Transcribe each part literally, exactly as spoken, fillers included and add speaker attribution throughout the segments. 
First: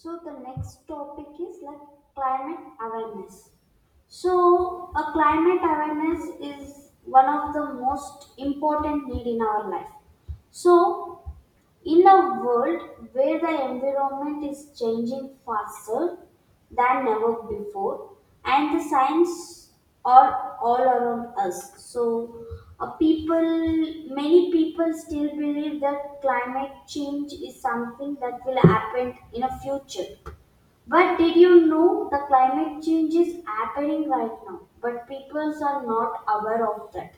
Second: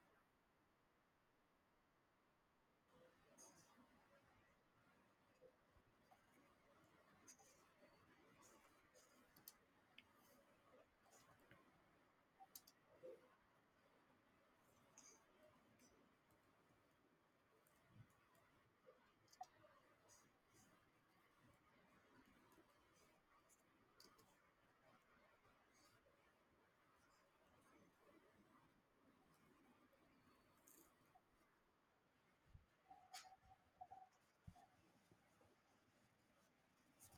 Speaker 1: So the next topic is like climate awareness. So a climate awareness is one of the most important need in our life. So in a world where the environment is changing faster than never before, and the science are all around us, so uh, people, many people still believe that climate change is something that will happen in a future. But did you know the climate change is happening right now? But people are not aware of that,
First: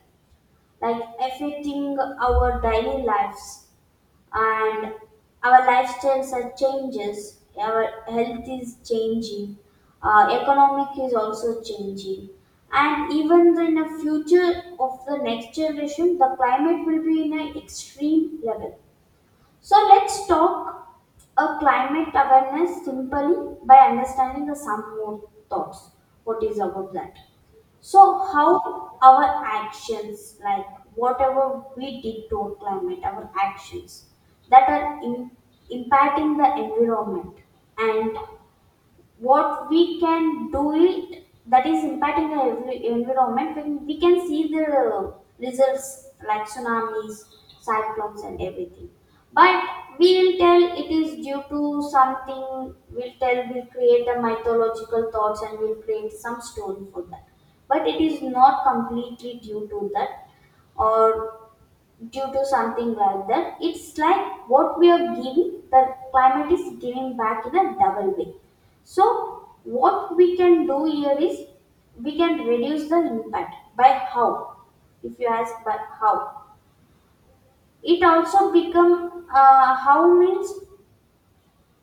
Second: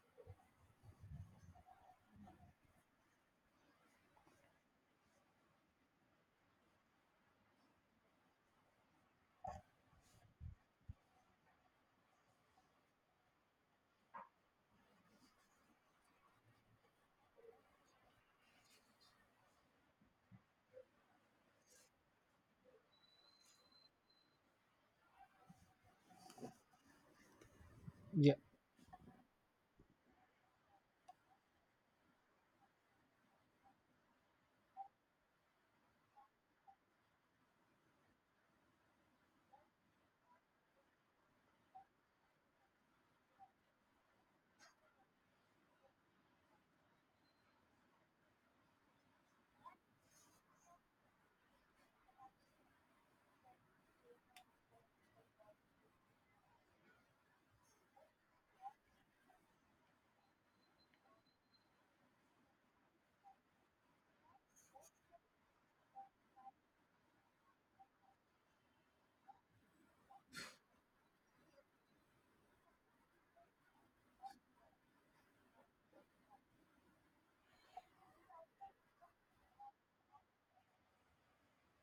Speaker 1: like affecting our daily lives and our lifestyles are changes our health is changing uh, economic is also changing, and even in the future of the next generation the climate will be in an extreme level. So let's talk a climate awareness simply by understanding the some more thoughts what is about that. So
Speaker 2: yeah
Speaker 1: how our actions, like whatever we did to our climate, our actions that are im- impacting the environment, and what we can do it that is impacting the envi- environment when we can see the results like tsunamis, cyclones, and everything. But we will tell it is due to something, we'll tell we'll create a mythological thoughts and we'll create some story for that, but it is not completely due to that or due to something like that. It's like what we are giving, the climate is giving back in a double way. So, what we can do here is we can reduce the impact by how? If you ask by how, it also become uh, how means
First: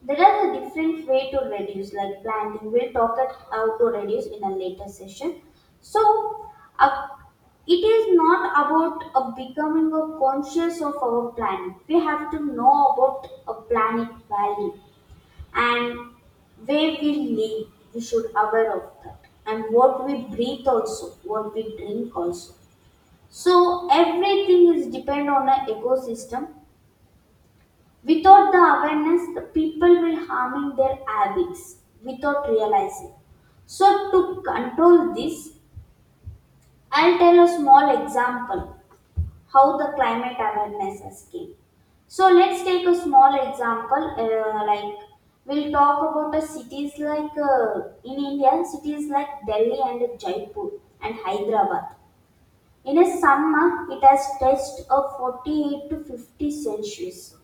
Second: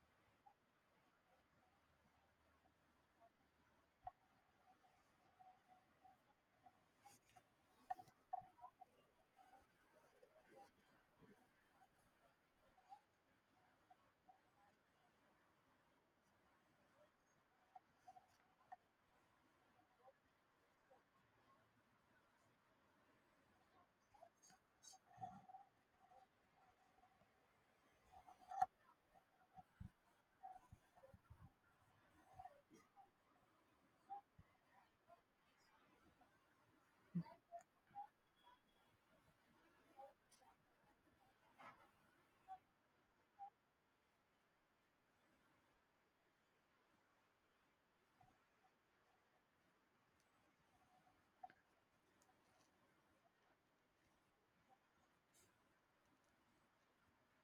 Speaker 1: there are a different way to reduce, like planting. We'll talk at how to reduce in a later session. So, uh, it is not about uh, becoming a conscious of our planet. We have to know about a planet value and where we live. We should aware of that, and what we breathe also, what we drink also. So everything is depend on an ecosystem. Without the awareness, the people will harming their habits without realizing. So to control this, I'll tell a small example how the climate awareness has came. So let's take a small example uh, like we'll talk about the cities like uh, in India cities like Delhi and Jaipur and Hyderabad. In a summer, it has touched a forty-eight to fifty Celsius.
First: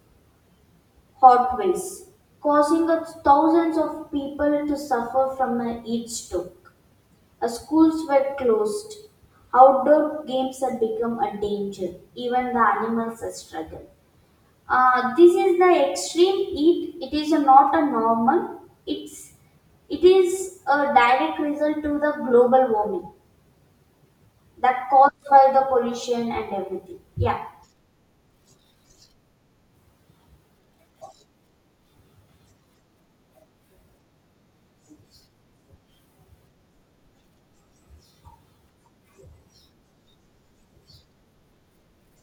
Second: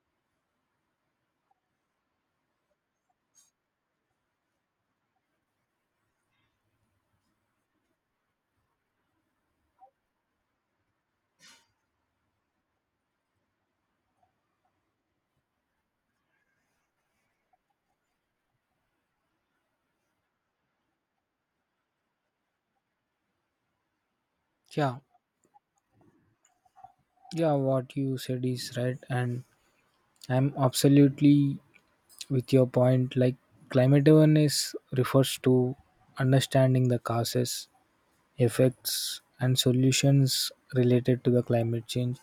Speaker 1: Hot waves, causing a- thousands of people to suffer from a heat stroke. Uh, Schools were closed. Outdoor games have become a danger. Even the animals are struggle. Uh, this is the extreme heat. It is not a normal. It's it is a direct result to the global warming that
Speaker 2: yeah
Speaker 1: caused by the pollution and everything. Yeah.
Speaker 2: yeah what you said is right, and I'm absolutely with your point. Like, climate awareness refers to understanding the causes, effects and solutions related to the climate change.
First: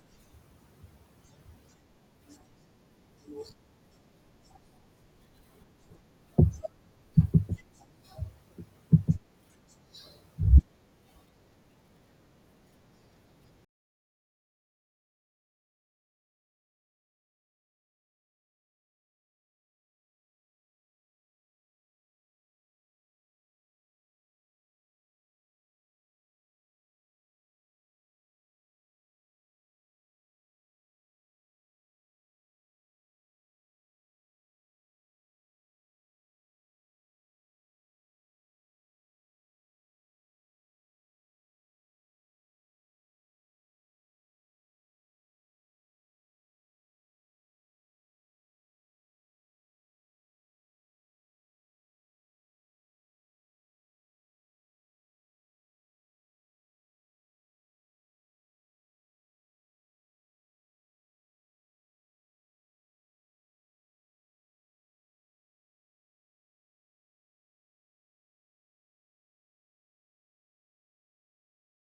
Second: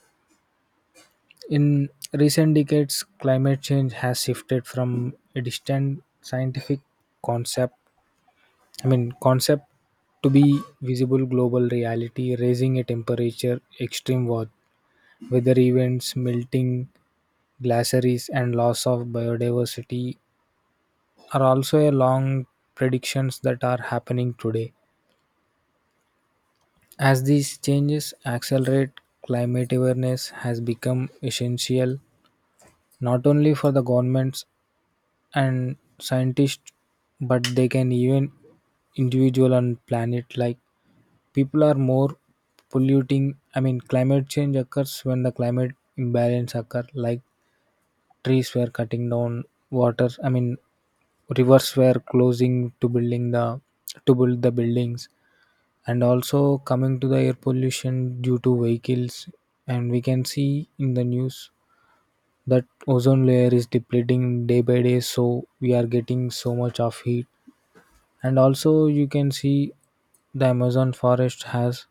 Speaker 2: In recent decades climate change has shifted from a distant scientific concept, i mean concept, to be visible global reality, raising a temperature, extreme weather weather events, melting glaciers and loss of biodiversity are also a long predictions that are happening today. As these changes accelerate, climate awareness has become essential not only for the governments and scientists, but they can even individual on planet. Like, people are more polluting. I mean climate change occurs when the climate imbalance occur, like trees were cutting down, water I mean rivers were closing to building the to build the buildings, and also coming to the air pollution due to vehicles. And we can see in the news that ozone layer is depleting day by day, so we are getting so much of heat. And also you can see the Amazon forest has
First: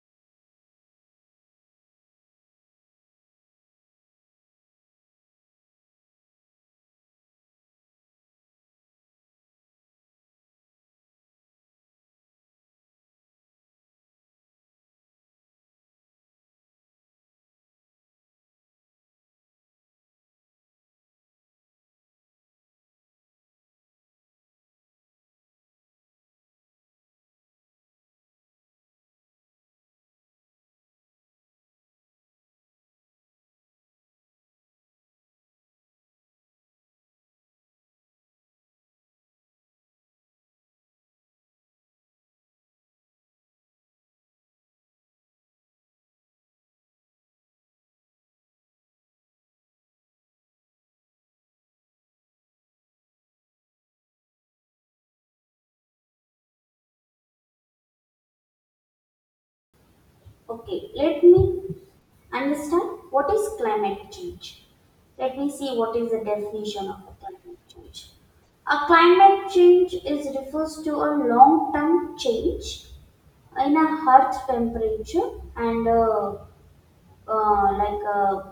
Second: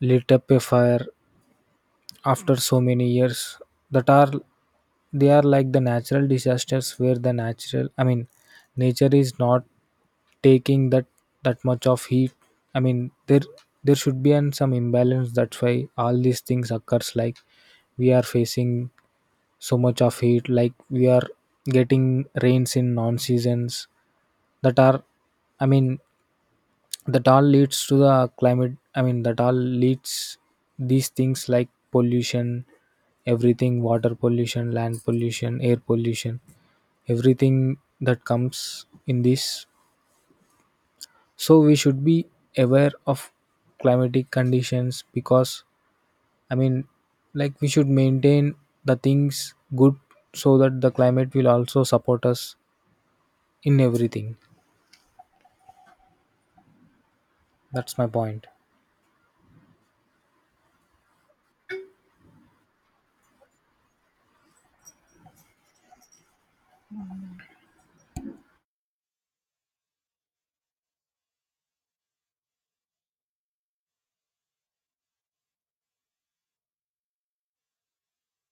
Speaker 2: lit up a fire after so many years. That are They are like the natural disasters where the natural I mean nature is not taking that that much of heat. I mean there there should be an some imbalance. That's why all these things occurs. Like, we are facing so much of heat, like we are getting rains in non seasons. That are I mean that all leads to the climate i mean that all leads these things like pollution, everything, water pollution, land pollution, air pollution, everything that comes in this. So we should be aware of climatic conditions, because, i mean like, we should maintain the things good, so that the climate will also support us in everything. That's my point.
Speaker 1: Okay, let me understand what is climate change. Let me see what is the definition of a climate change. A climate change is refers to a long-term change in a Earth temperature and uh, uh, like uh,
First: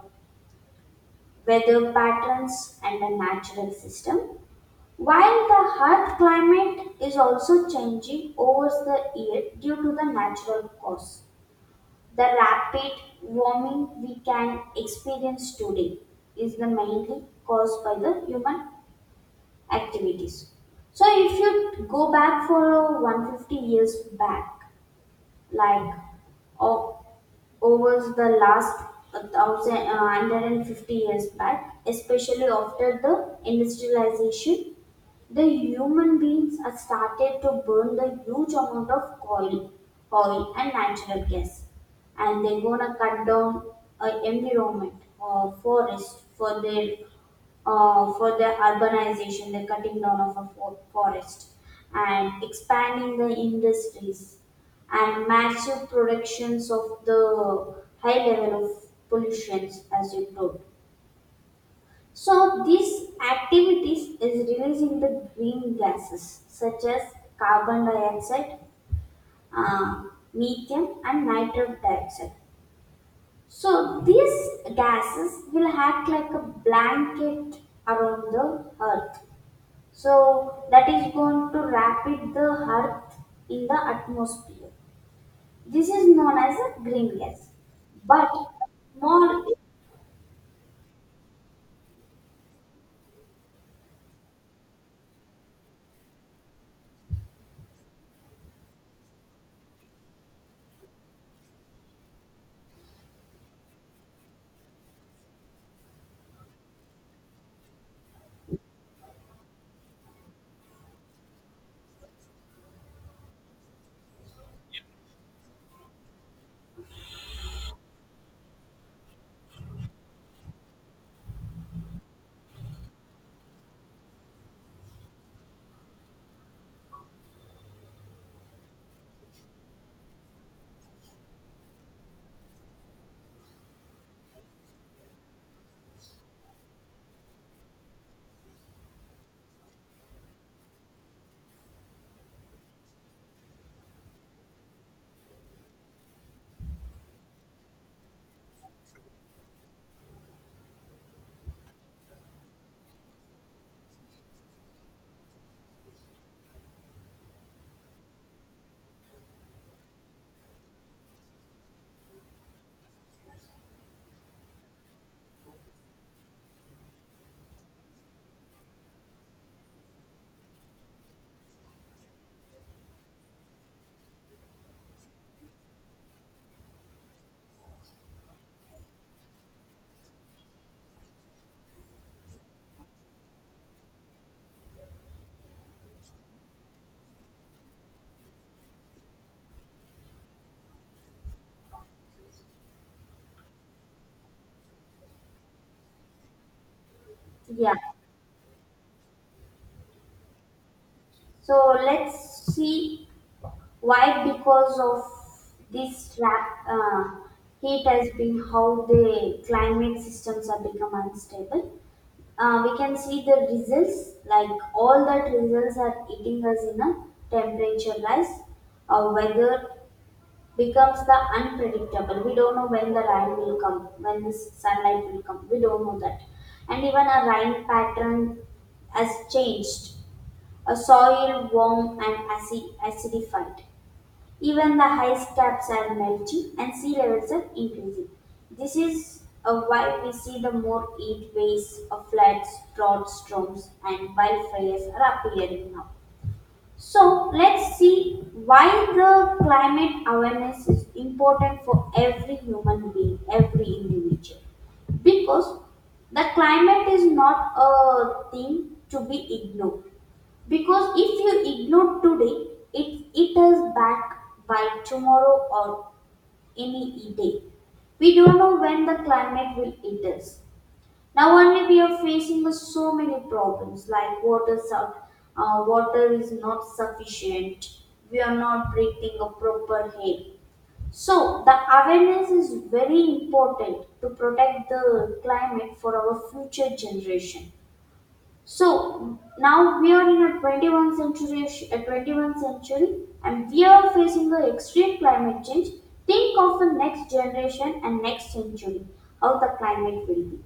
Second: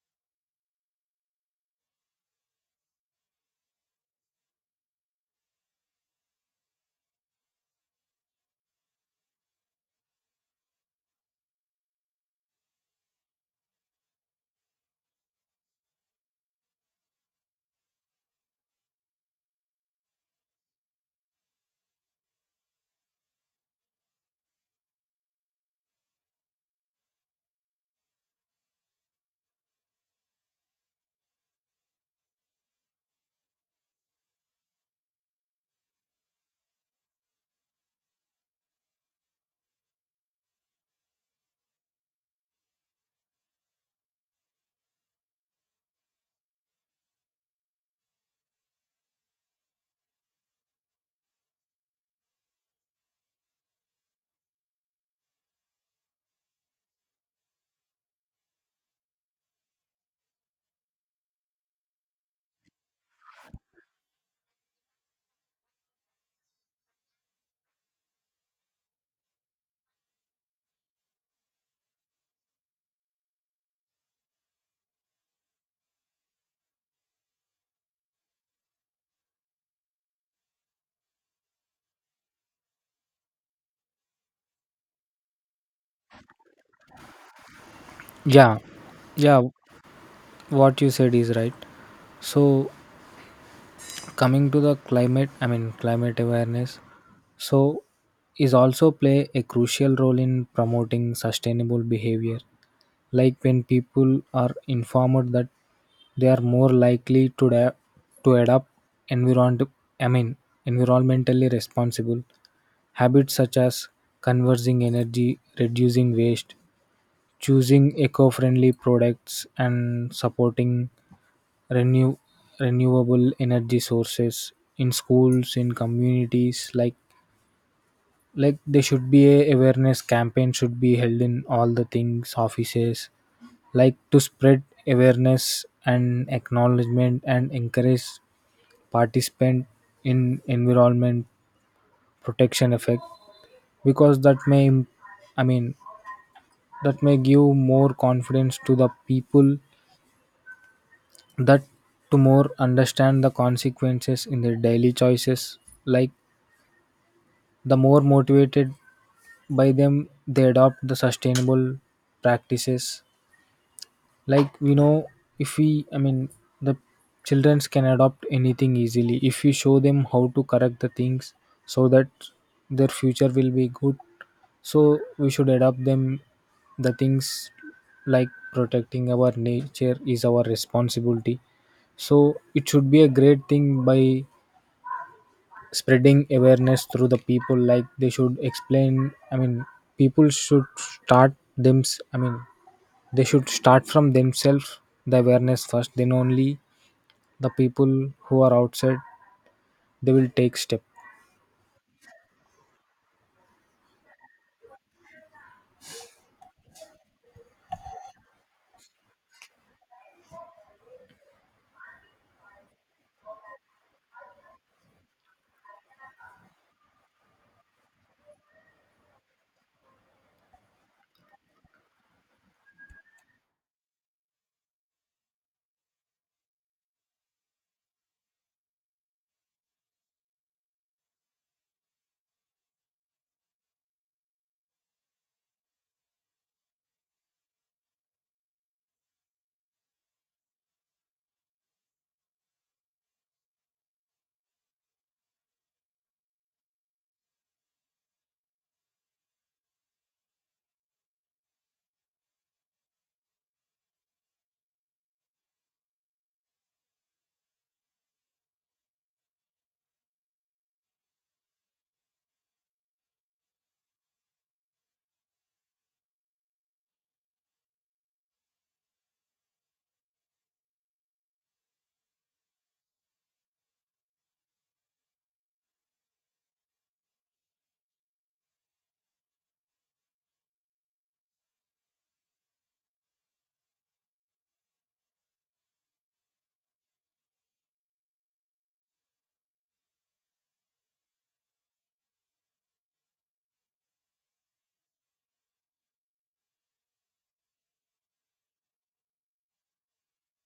Speaker 1: weather patterns and a natural system. While the Earth climate is also changing over the year due to the natural cause. The rapid warming we can experience today is the mainly caused by the human activities. So if you go back for one hundred fifty years back, like uh, over the last one thousand uh, one hundred fifty years back, especially after the industrialization, the human beings are started to burn the huge amount of oil, oil and natural gas, and they're gonna cut down uh, environment or forest for their uh, for the urbanization, the cutting down of a fo- forest, and expanding the industries, and massive productions of the high level of pollutions, as you told. So these activities is releasing the green gases such as carbon dioxide, uh, methane, and nitrous dioxide. So these gases will act like a blanket around the earth. So that is going to rapid the earth in the atmosphere. This is known as a green gas. But
Speaker 2: Yeah yeah
Speaker 1: more
Speaker 2: what you said is right. So coming to the climate I mean climate awareness, so is also play a crucial role in promoting sustainable behavior. Like, when people are informed, that they are more likely to da- to adopt environment i mean environmentally responsible habits, such as conserving energy, reducing waste, choosing eco-friendly products, and supporting renew, renewable energy sources in schools, in communities. like like there should be a awareness campaign should be held in all the things, offices, like to spread awareness and acknowledgement and encourage participant in environment protection effect. Because that may im- I mean that may give more confidence to the people, that to more understand the consequences in their daily choices. Like, the more motivated by them, they adopt the sustainable practices. Like, we know, if we I mean the childrens can adopt anything easily if we show them how to correct the things, so that their future will be good. So we should adopt them the things, like protecting our nature is our responsibility. So it should be a great thing by spreading awareness through the people. Like, they should explain I mean people should start them I mean they should start from themselves, the awareness first, then only the
Speaker 1: yeah.
Speaker 2: people who are outside, they will take step.
Speaker 1: So let's see why because of this rap, uh, heat has been how the climate systems have become unstable. Uh, we can see the results like all that results are eating us in a temperature rise or weather becomes the unpredictable. We don't know when the rain will come, when the sunlight will come. We don't know that. And even a rain pattern has changed. A soil warm and acid, acidified. Even the ice caps are melting and sea levels are increasing. This is uh, why we see the more heat waves, uh, floods, drought storms, and wildfires are appearing now. So let's see why the climate awareness is important for every human being, every individual. Because the climate is not a thing to be ignored. Because if you ignore today, it it is back by tomorrow or any day. We don't know when the climate will hit us. Now only we are facing with so many problems like water sub, uh, water is not sufficient. We are not breathing a proper air. So the awareness is very important to protect the climate for our future generation. So now we are in a twenty-first century, a twenty-first century, and we are facing the extreme climate change. Think of the next generation and next century, how the climate will be.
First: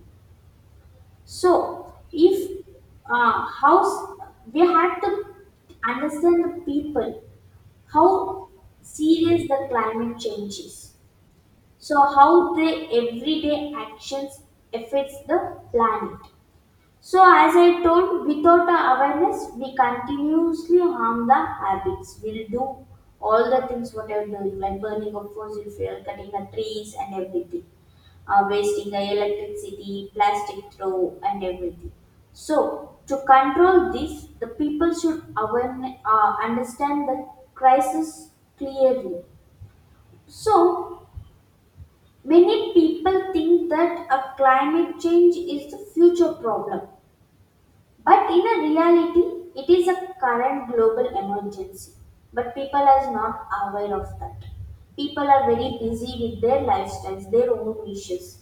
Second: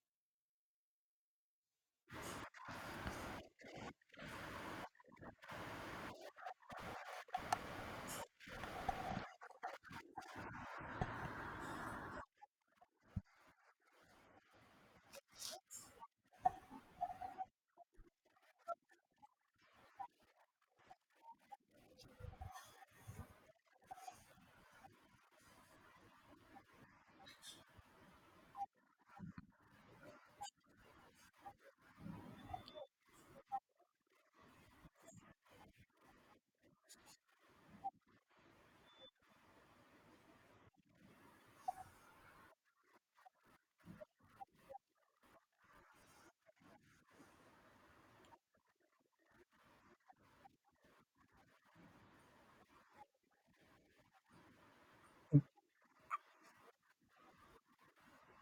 Speaker 1: So, if uh, how they had to understand the people how serious the climate change is. So, how their everyday actions affects the planet. So, as I told, without a awareness, we continuously harm the habits. We'll do all the things what I'm doing, like burning of fossil fuel, cutting the trees, and everything, uh, wasting the electricity, plastic throw, and everything. So, to control this, the people should awareness, uh, understand the crisis clearly. So, many people think that a climate change is the future problem but in a reality, it is a current global emergency. But people are not aware of that. People are very busy with their lifestyles, their own wishes.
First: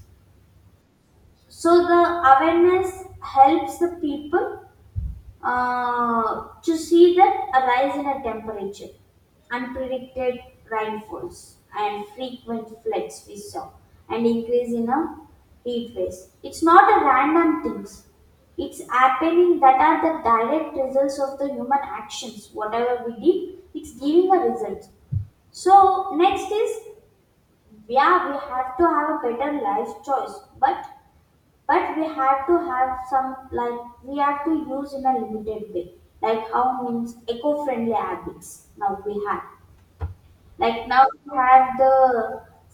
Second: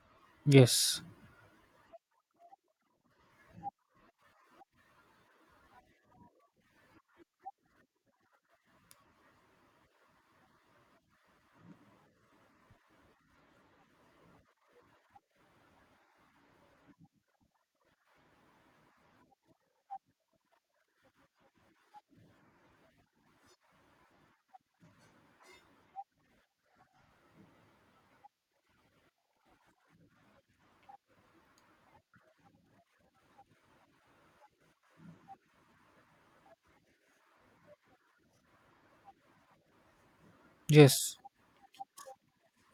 Speaker 2: Yes.
Speaker 1: So the awareness helps the people uh, to see that arise in a temperature, unpredicted rainfalls, and frequent floods we saw, and increase in a heat waves. It's not a random things. It's happening that are the direct results of the human actions. Whatever we did, it's giving a result. So next is, yeah, we have to have a better life choice, but but we have to have some like we have to use in a limited way, like how means eco-friendly habits now we have, like now
Speaker 2: Yes
Speaker 1: we have the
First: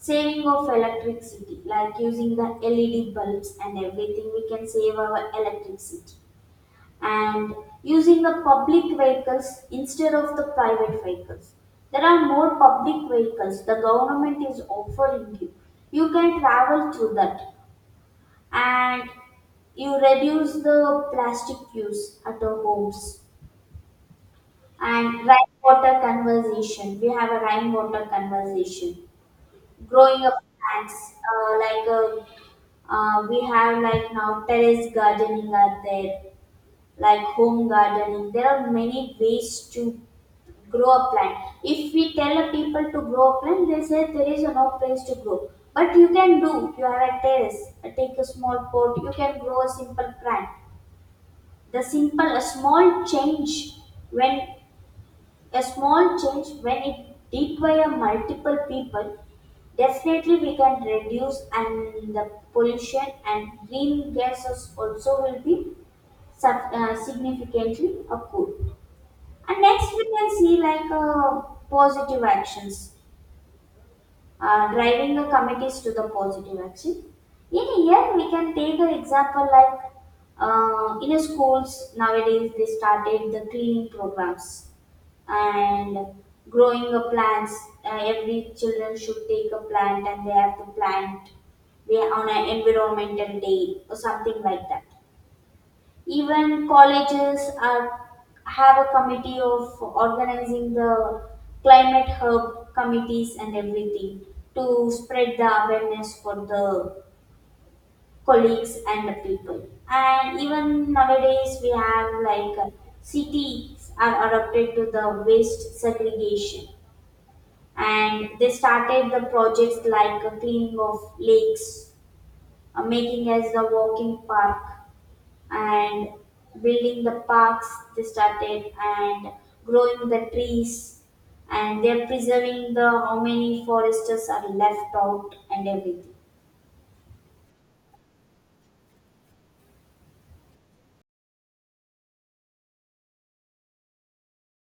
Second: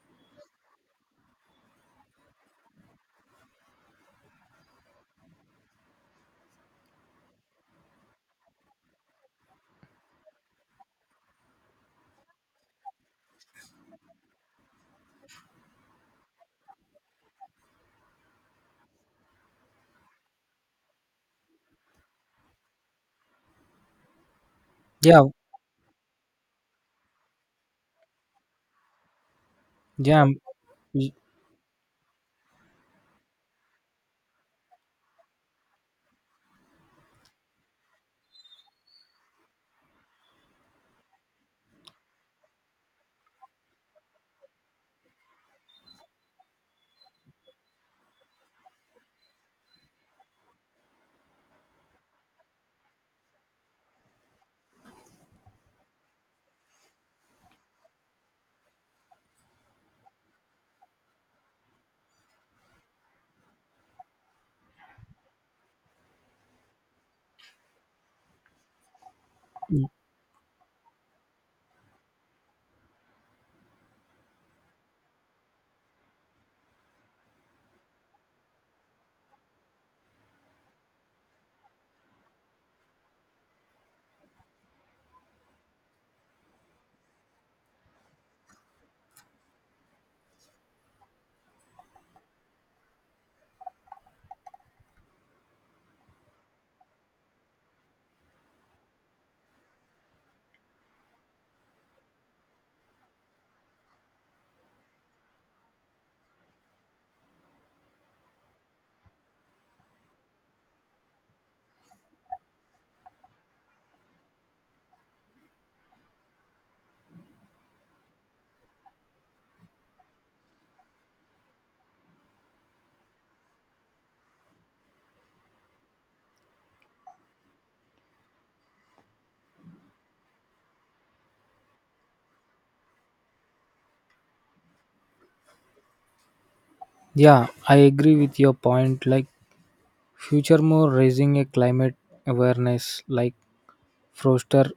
Speaker 1: saving of electricity like using the led bulbs and everything we can save our electricity, and using the public vehicles instead of the private vehicles. There are more public vehicles the government is offering you, you can travel through that. And you reduce the plastic use at our homes, and
Speaker 2: yeah
Speaker 1: rainwater conservation. We have a rainwater conservation.
Speaker 2: yeah
Speaker 1: Growing
Speaker 2: m-
Speaker 1: up
Speaker 2: y-
Speaker 1: plants, uh, like uh uh, we have like now terrace gardening are there, like home gardening. There are many ways to grow a plant. If we tell a people to grow a plant, they say there is no place to grow. But you can do. You have a terrace. uh, Take a small pot. You can grow a simple plant. The simple a small change when A small change when it require multiple people, definitely we can reduce and the pollution and green gases also will be sub, uh, significantly occurred. And
Speaker 2: y-
Speaker 1: next we can see like uh, positive actions, uh, driving the committees to the positive action. In here, we can take an example like uh, in a schools nowadays they started the cleaning programs and growing of plants. Uh, every children should take a plant and they have to plant we on an environmental day or something like that. Even colleges are have a committee of organizing the climate hub committees and everything to spread the awareness for the colleagues and the people. And even nowadays we have like uh, cities are adopted to the waste segregation, and they started the projects like uh, cleaning of lakes, uh, making as the walking park, and building the parks they started, and growing the trees, and they're preserving the how many foresters are left out and everything.
Speaker 2: yeah, I agree with your point. Like, future more raising a climate awareness, like froster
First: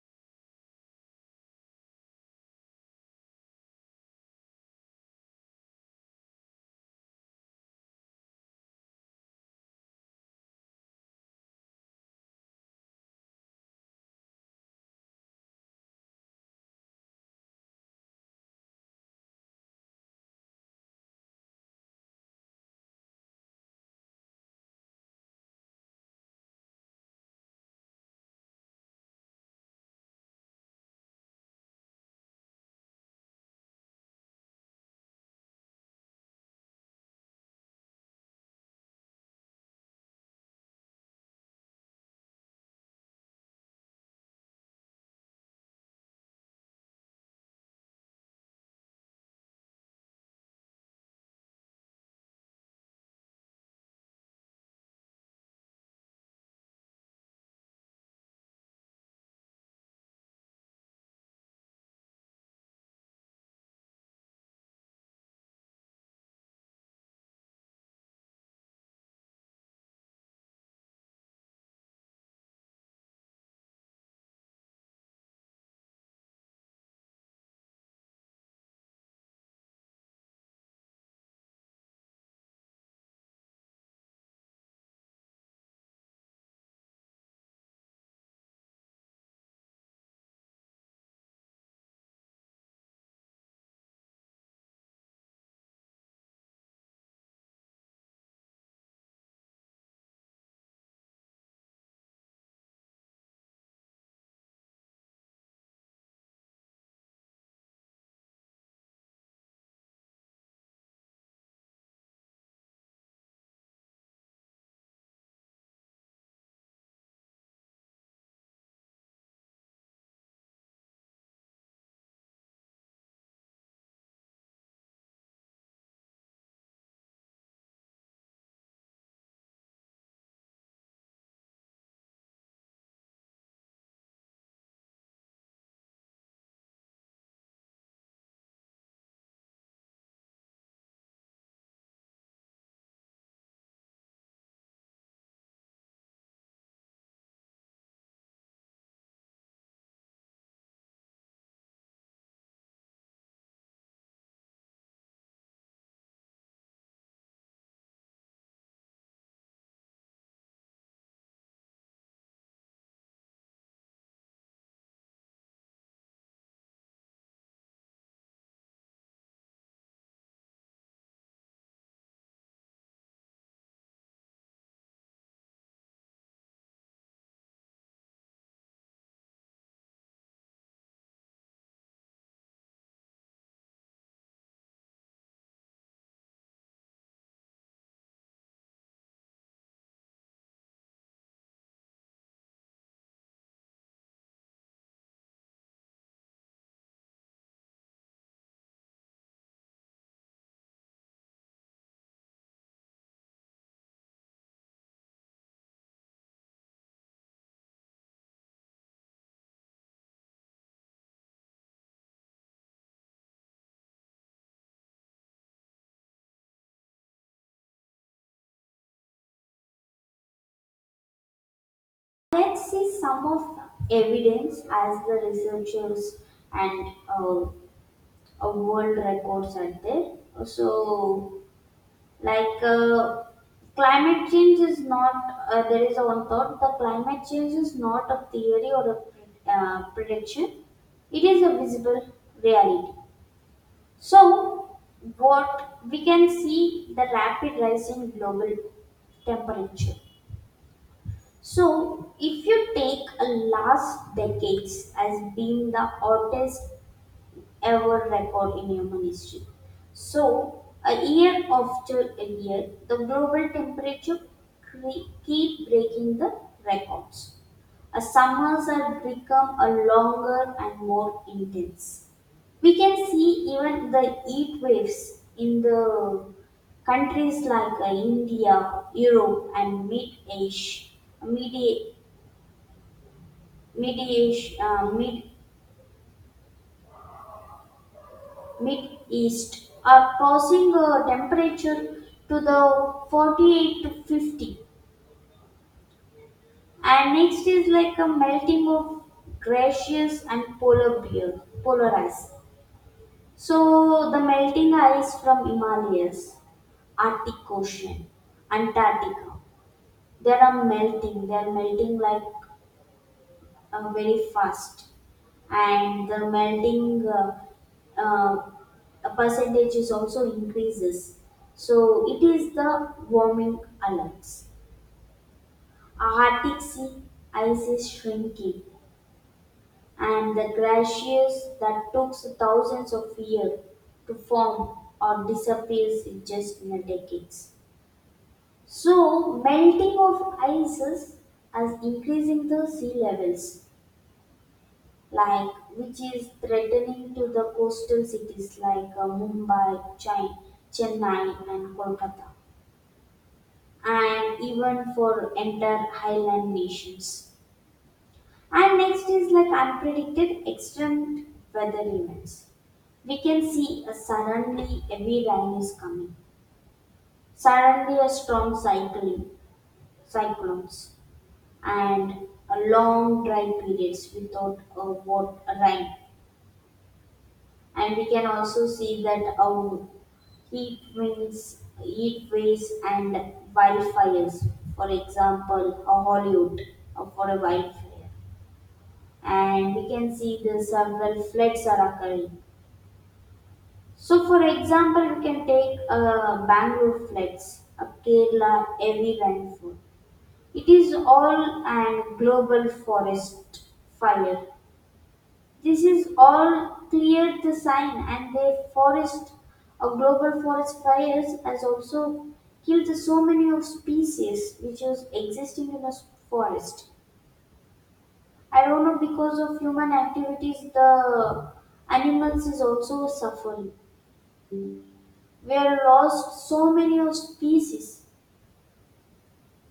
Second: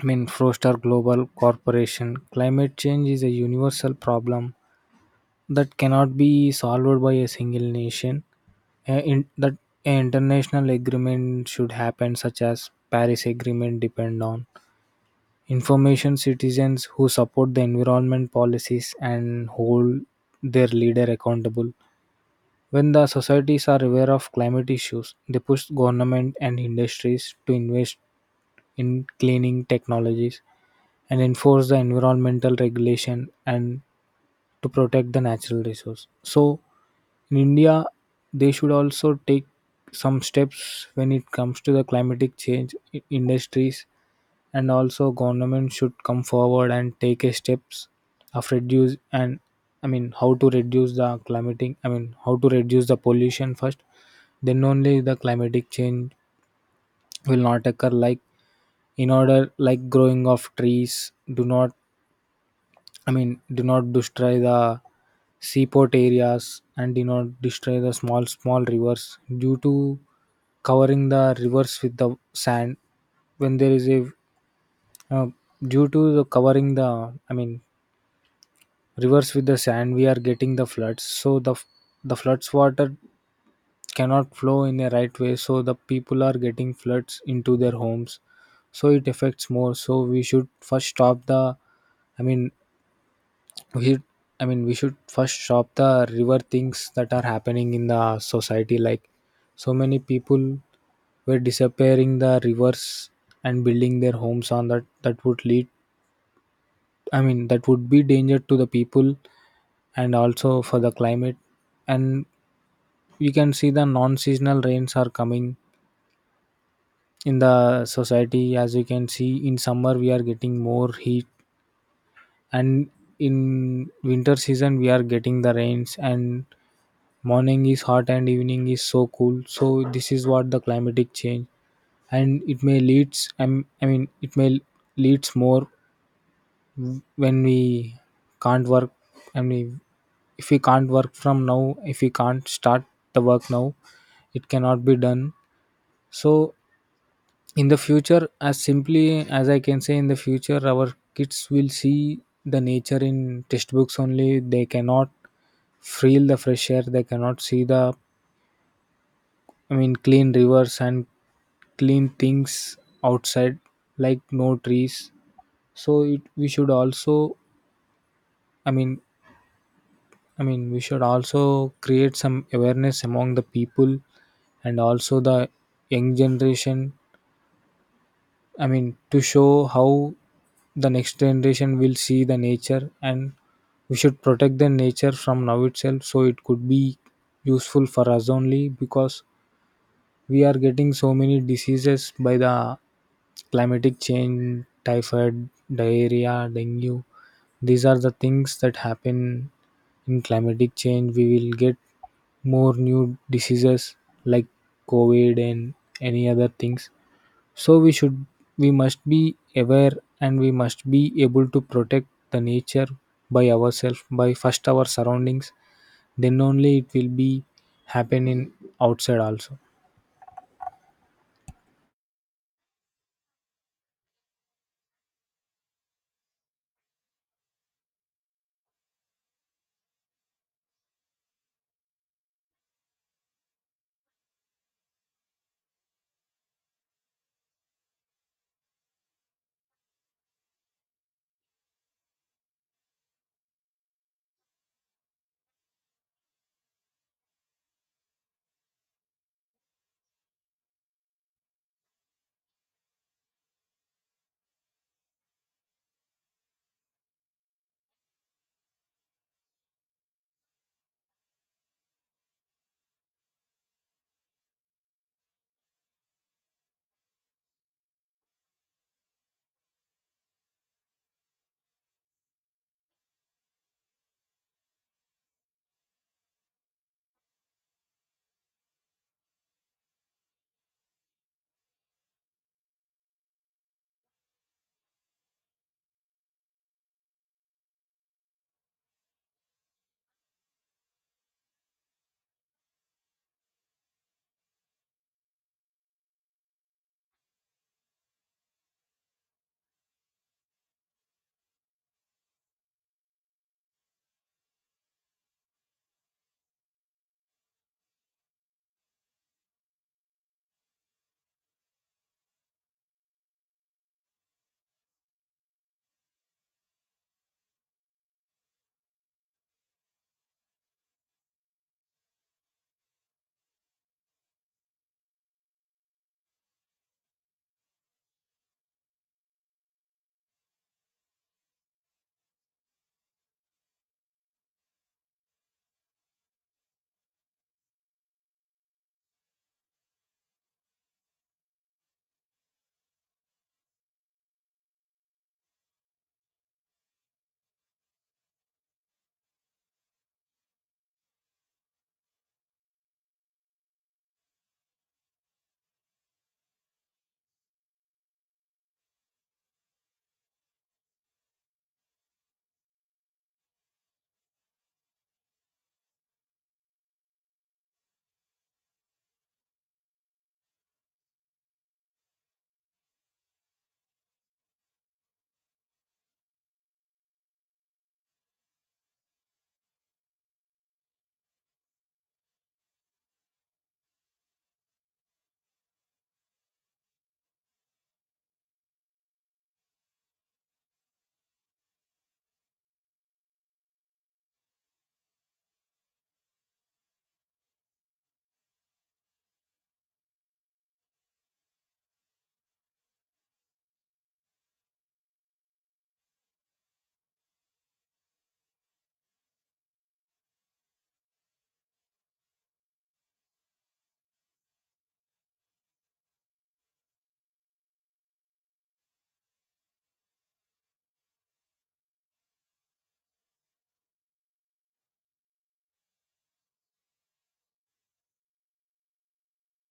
Speaker 2: I mean froster global corporation. Climate change is a universal problem that cannot be solved by a single nation. Uh, in, that an international agreement should happen, such as Paris Agreement, depend on information, citizens who support the environment policies and hold their leader accountable. When the societies are aware of climate issues, they push government and industries to invest in cleaning technologies, and enforce the environmental regulation, and to protect the natural resource. So in India, they should also take some steps when it comes to the climatic change, i- industries and also government should come forward and take a steps of reduce. And, i mean how to reduce the climatic I mean how to reduce the pollution first, then only the climatic change will not occur. Like, in order, like growing of trees, do not, I mean, do not destroy the seaport areas, and do not destroy the small, small rivers due to covering the rivers with the sand. When there is a, uh, due to the covering the, I mean, rivers with the sand, we are getting the floods. So the f- the floods water cannot flow in a right way, so the people are getting floods into their homes. So it affects more. So we should first stop the, I mean, we i mean we should first stop the river things that are happening in the society. Like, so many people were disappearing the rivers and building their homes on that. That would lead I mean that would be danger to the people, and also for the climate. And we can see the non-seasonal rains are coming in the society. As you can see, in summer we are getting more heat, and in winter season we are getting the rains, and morning is hot and evening is so cool. So this is what the climatic change. And it may leads um, I mean it may leads more. When we can't work, I mean, if we can't work from now, if we can't start the work now, it cannot be done. So in the future, as simply as I can say, in the future our kids will see the nature in textbooks only. They cannot feel the fresh air, they cannot see the, I mean, clean rivers and clean things outside, like no trees. So it, we should also, I mean, I mean, we should also create some awareness among the people, and also the young generation. I mean, to show how the next generation will see the nature, and we should protect the nature from now itself, so it could be useful for us only, because we are getting so many diseases by the climatic change: typhoid, diarrhea, dengue. These are the things that happen. In climatic change we will get more new diseases, like COVID and any other things. So we should, we must be aware, and we must be able to protect the nature by ourselves, by first our surroundings, then only it will be happen in outside also.
Speaker 1: Let's see some of the evidence as the researchers and uh, uh, world records are there. So like uh, climate change is not, uh, there is a one thought the climate change is not a theory or a uh, prediction, it is a visible reality. So what we can see, the rapid rise in global temperature. So if you take a last decades as being the hottest ever record in human history. So, a year after a year, the global temperature cre- keep breaking the records. A summers have become a longer and more intense. We can see even the heat waves in the countries like uh, India, Europe, and Mid Asia, Mid Asia, Mid East are passing a temperature to the forty-eight to fifty, and next is like a melting of glaciers and polar bear, polar ice. So the melting ice from Himalayas, Arctic Ocean, Antarctica, they are melting. They are melting like uh, very fast. And the melting uh, uh, percentage is also increases. So it is the warming alerts. A Arctic sea ice is shrinking, and the glaciers that took thousands of years to form or disappears in just in a decades. So melting of ices as increasing the sea levels like which is threatening to the coastal cities like uh, Mumbai, Chai- Chennai, and Kolkata, and even for entire highland nations. And next is like unpredicted extreme weather events we can see a suddenly heavy rain is coming, suddenly a strong cyclone, cyclones, and a long dry periods without a wat- rain, and we can also see that how heat winds, heat waves, and wildfires. For example, a Hollywood uh, for a wildfire, and we can see the several floods are occurring. So, for example, we can take uh, Bangalore floods, a Kerala heavy rainfall. It is all and global forest fire. This is all clear the sign, and the forest or global forest fires has also killed so many of species which was existing in the s- forest. I don't know because of human activities the animals is also suffering. We are lost so many of species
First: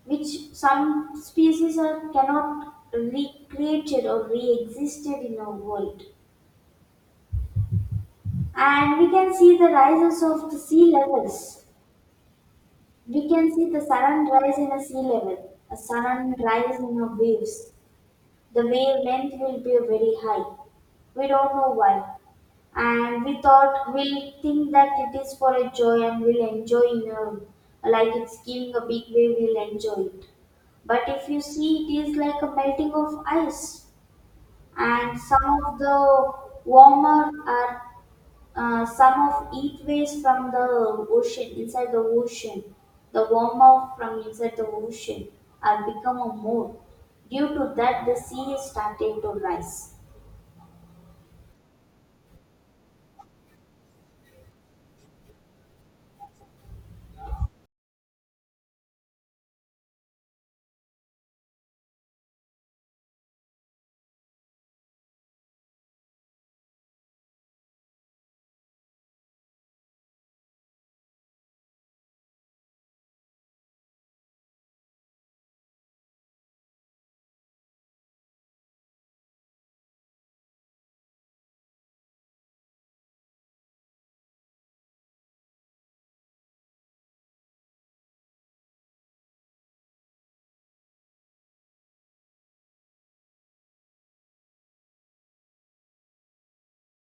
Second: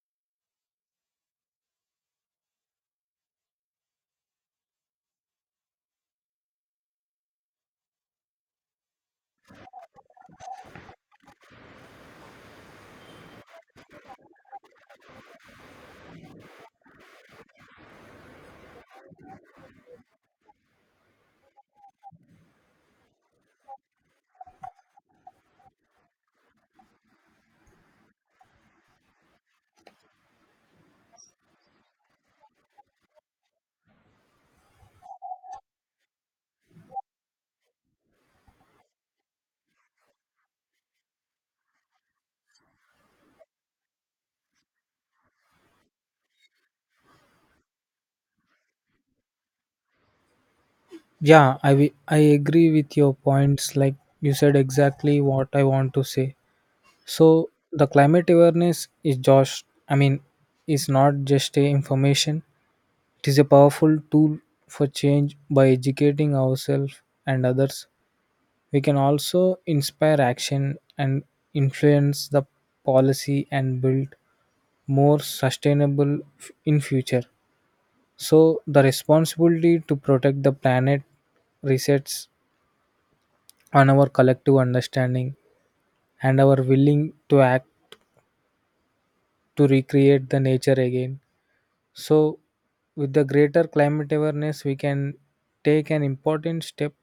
Speaker 1: which some species are cannot recreated or re-existed in our world. And we can see the rises of the sea levels. We can see the sudden rise in a sea level, a sudden rise in the waves. The wavelength will be very high. We don't know why. And we thought we'll think that it is for a joy and we'll enjoy in a, like it's giving a big wave, we'll enjoy it. But if you see, it is like a melting of ice and some of the warmer are uh, some of heat waves from the ocean inside the ocean the warmer from inside the ocean are become a mold due to that the sea is starting to rise.
Speaker 2: Yeah, I wi- I agree with your points. Like, you said exactly what I want to say. So the climate awareness is just I mean is not just a information. It is a powerful tool for change. By educating ourselves and others, we can also inspire action and influence the policy and build more sustainable f- in future. So the responsibility to protect the planet resets on our collective understanding and our willing to act to recreate the nature again. So with the greater climate awareness, we can take an important step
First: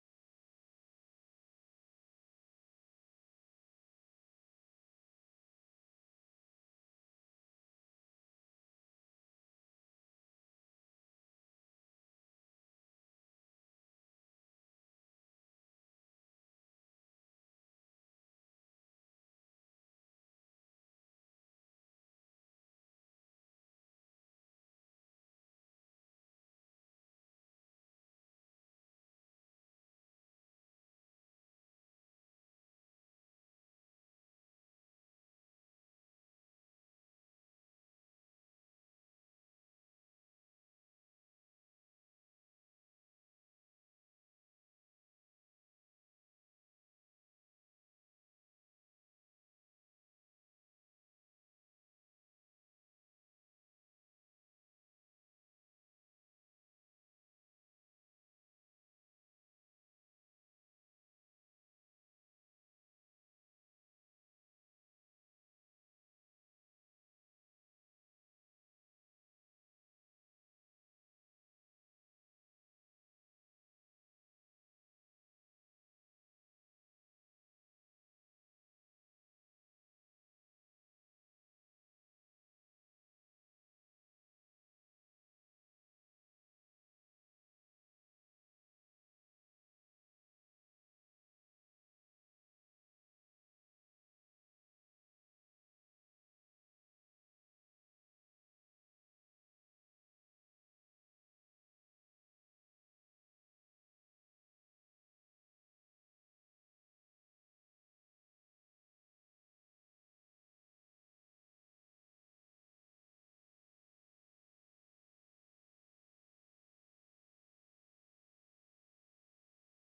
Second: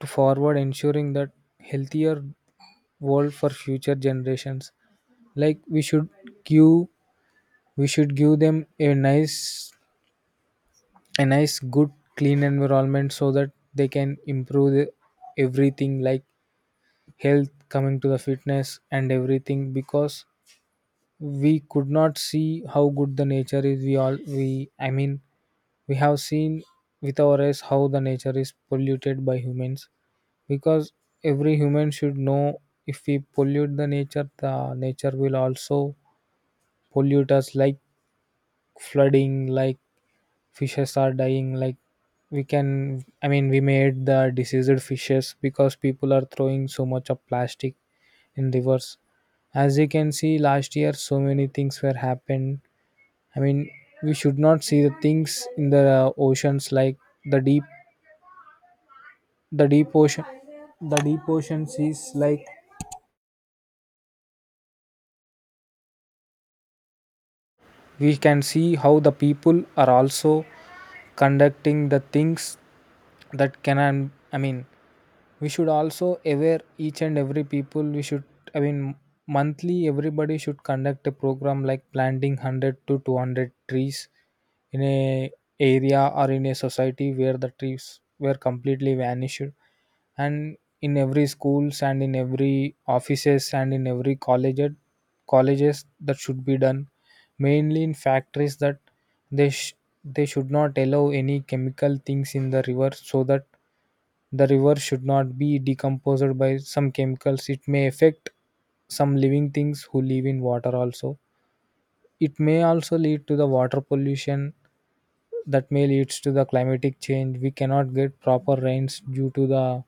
Speaker 2: to forward, ensuring that healthier world for future generations. Like, we should give, we should give them a nice, a nice good, clean environment, so that they can improve the- everything, like health, coming to the fitness and everything. Because we could not see how good the nature is. We all we I mean we have seen with our eyes how the nature is polluted by humans. Because every human should know, if we pollute the nature, the nature will also pollute us, like flooding, like fishes are dying. Like, we can I mean we made the diseased fishes, because people are throwing so much of plastic in rivers. As you can see, last year so many things were happened. I mean, we should not see the things in the uh, oceans, like the deep, the deep ocean, the deep ocean seas. Like, we can see how the people are also conducting the things that can. I mean, we should also aware each and every people. We should I mean monthly everybody should conduct a program like planting one hundred to two hundred trees in a area or in a society where the trees were completely vanished. And in every schools and in every offices and in every college colleges that should be done, mainly in factories. That they sh- they should not allow any chemical things in the river, so that the river should not be decomposed by some chemicals. It may affect some living things who live in water also. It may also lead to the water pollution, that may leads to the climatic change. We cannot get proper rains due to the,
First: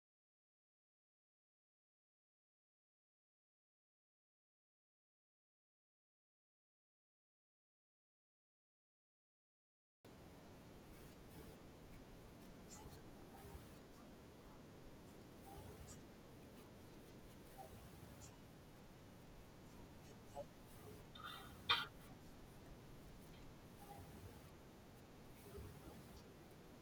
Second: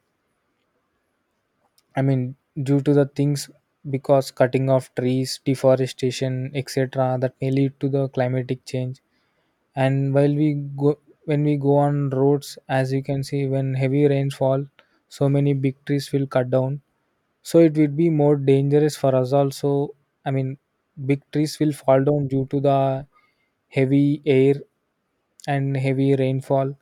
Speaker 2: I mean due to the things, because cutting of trees, deforestation, et cetera that may lead to the climatic change. And while we go When we go on roads, as you can see, when heavy rains fall, so many big trees will cut down. So it would be more dangerous for us also. I mean, big trees will fall down due to the heavy air and heavy rainfall.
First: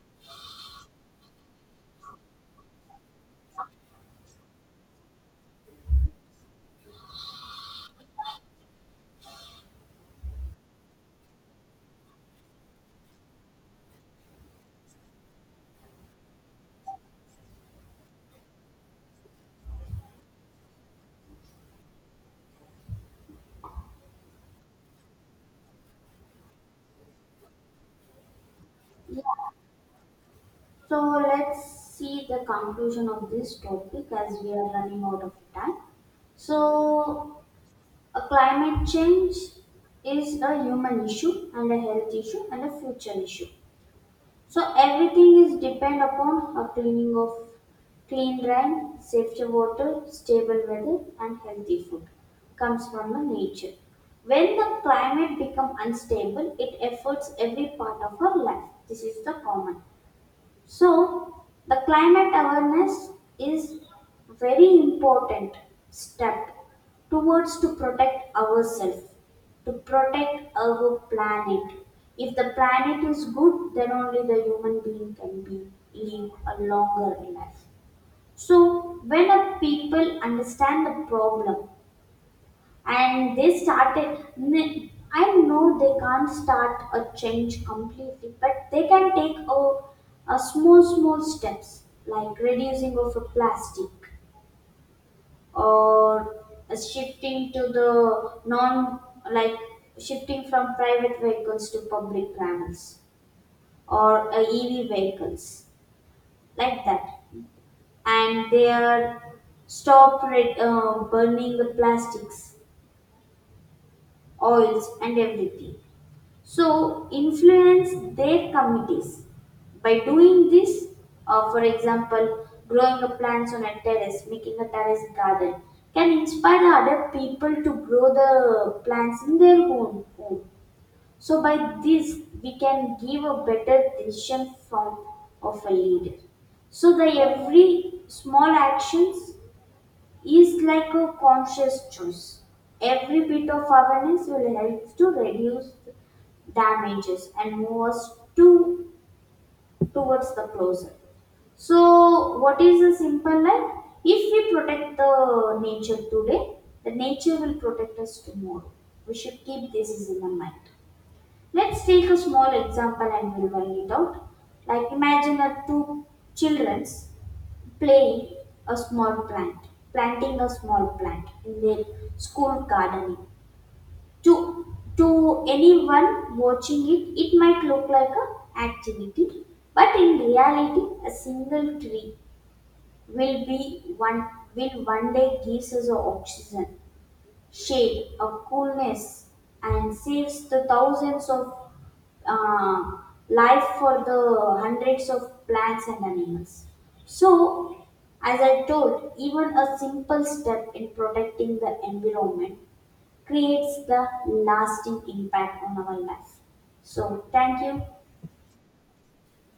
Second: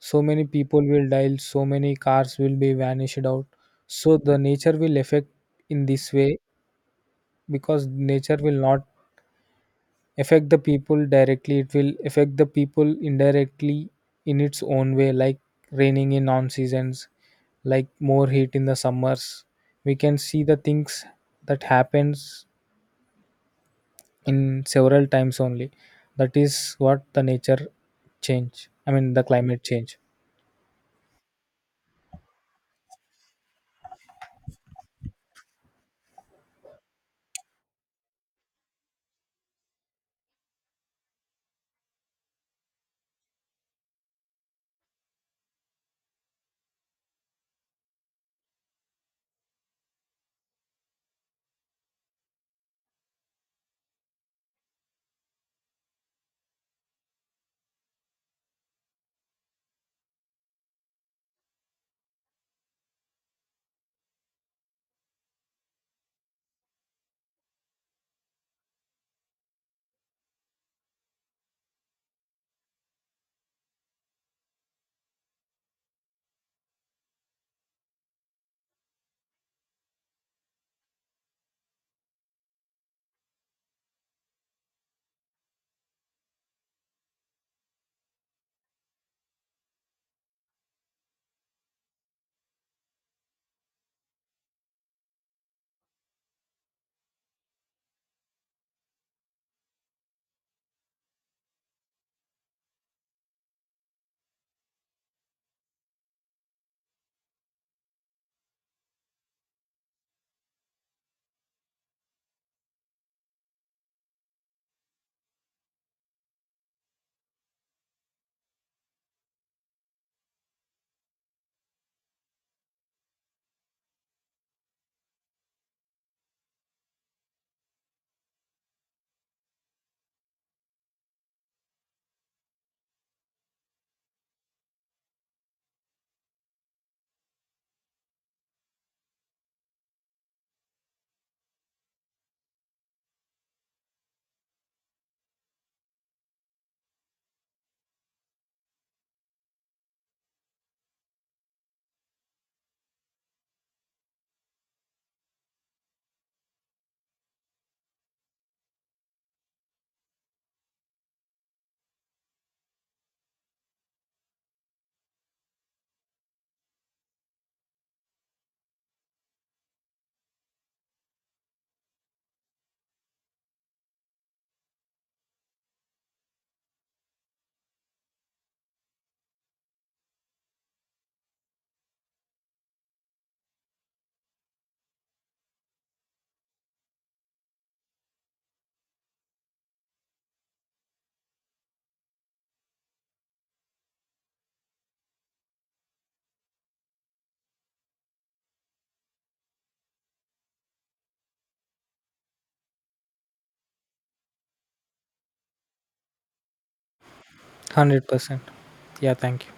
Speaker 2: So many people will die, so many cars will be vanished out. So the nature will affect in this way, because nature will not affect the people directly. It will affect the people indirectly in its own way, like raining in non seasons, like more heat in the summers. We can see the things that happens in several times only. That is what the nature change I mean the
Speaker 1: Yeah.
Speaker 2: climate change.
Speaker 1: So let's see the conclusion of this topic as we are running out of time. So, a climate change is a human issue and a health issue and a future issue. So everything is depend upon a cleaning of clean rain, safe water, stable weather, and healthy food comes from the nature. When the climate become unstable, it affects every part of our life. This is the common. So, the climate awareness is very important step towards to protect ourselves, to protect our planet. If the planet is good, then only the human being can be live a longer life. So, when a people understand the problem and they started n- I know they can't start a change completely but they can take a, a small small steps like reducing of a plastic or a shifting to the non like shifting from private vehicles to public trammels or uh, ev vehicles like that and they are stop red, uh, burning the plastics oils and everything so influence their committees by doing this uh, for example growing a plants on a terrace making a terrace garden can inspire other people to grow the plants in their own home so by this we can give a better decision from of a leader so the every small actions is like a conscious choice. Every bit of awareness will help to reduce damages and move us to towards the closer. So, what is the simple life? If we protect the nature today, the nature will protect us tomorrow. We should keep this is in the mind. Let's take a small example and we'll work it out. Like imagine a two children playing a small plant, planting a small plant in their school gardening. To to anyone watching it, it might look like a activity, but in reality, a single tree will be one will one day gives us a oxygen shade of coolness and saves the thousands of uh, life for the hundreds of plants and animals. So, as I told, even a simple step in protecting the environment creates the lasting impact on our life. So, thank you.
Speaker 2: one hundred percent yeah, thank you.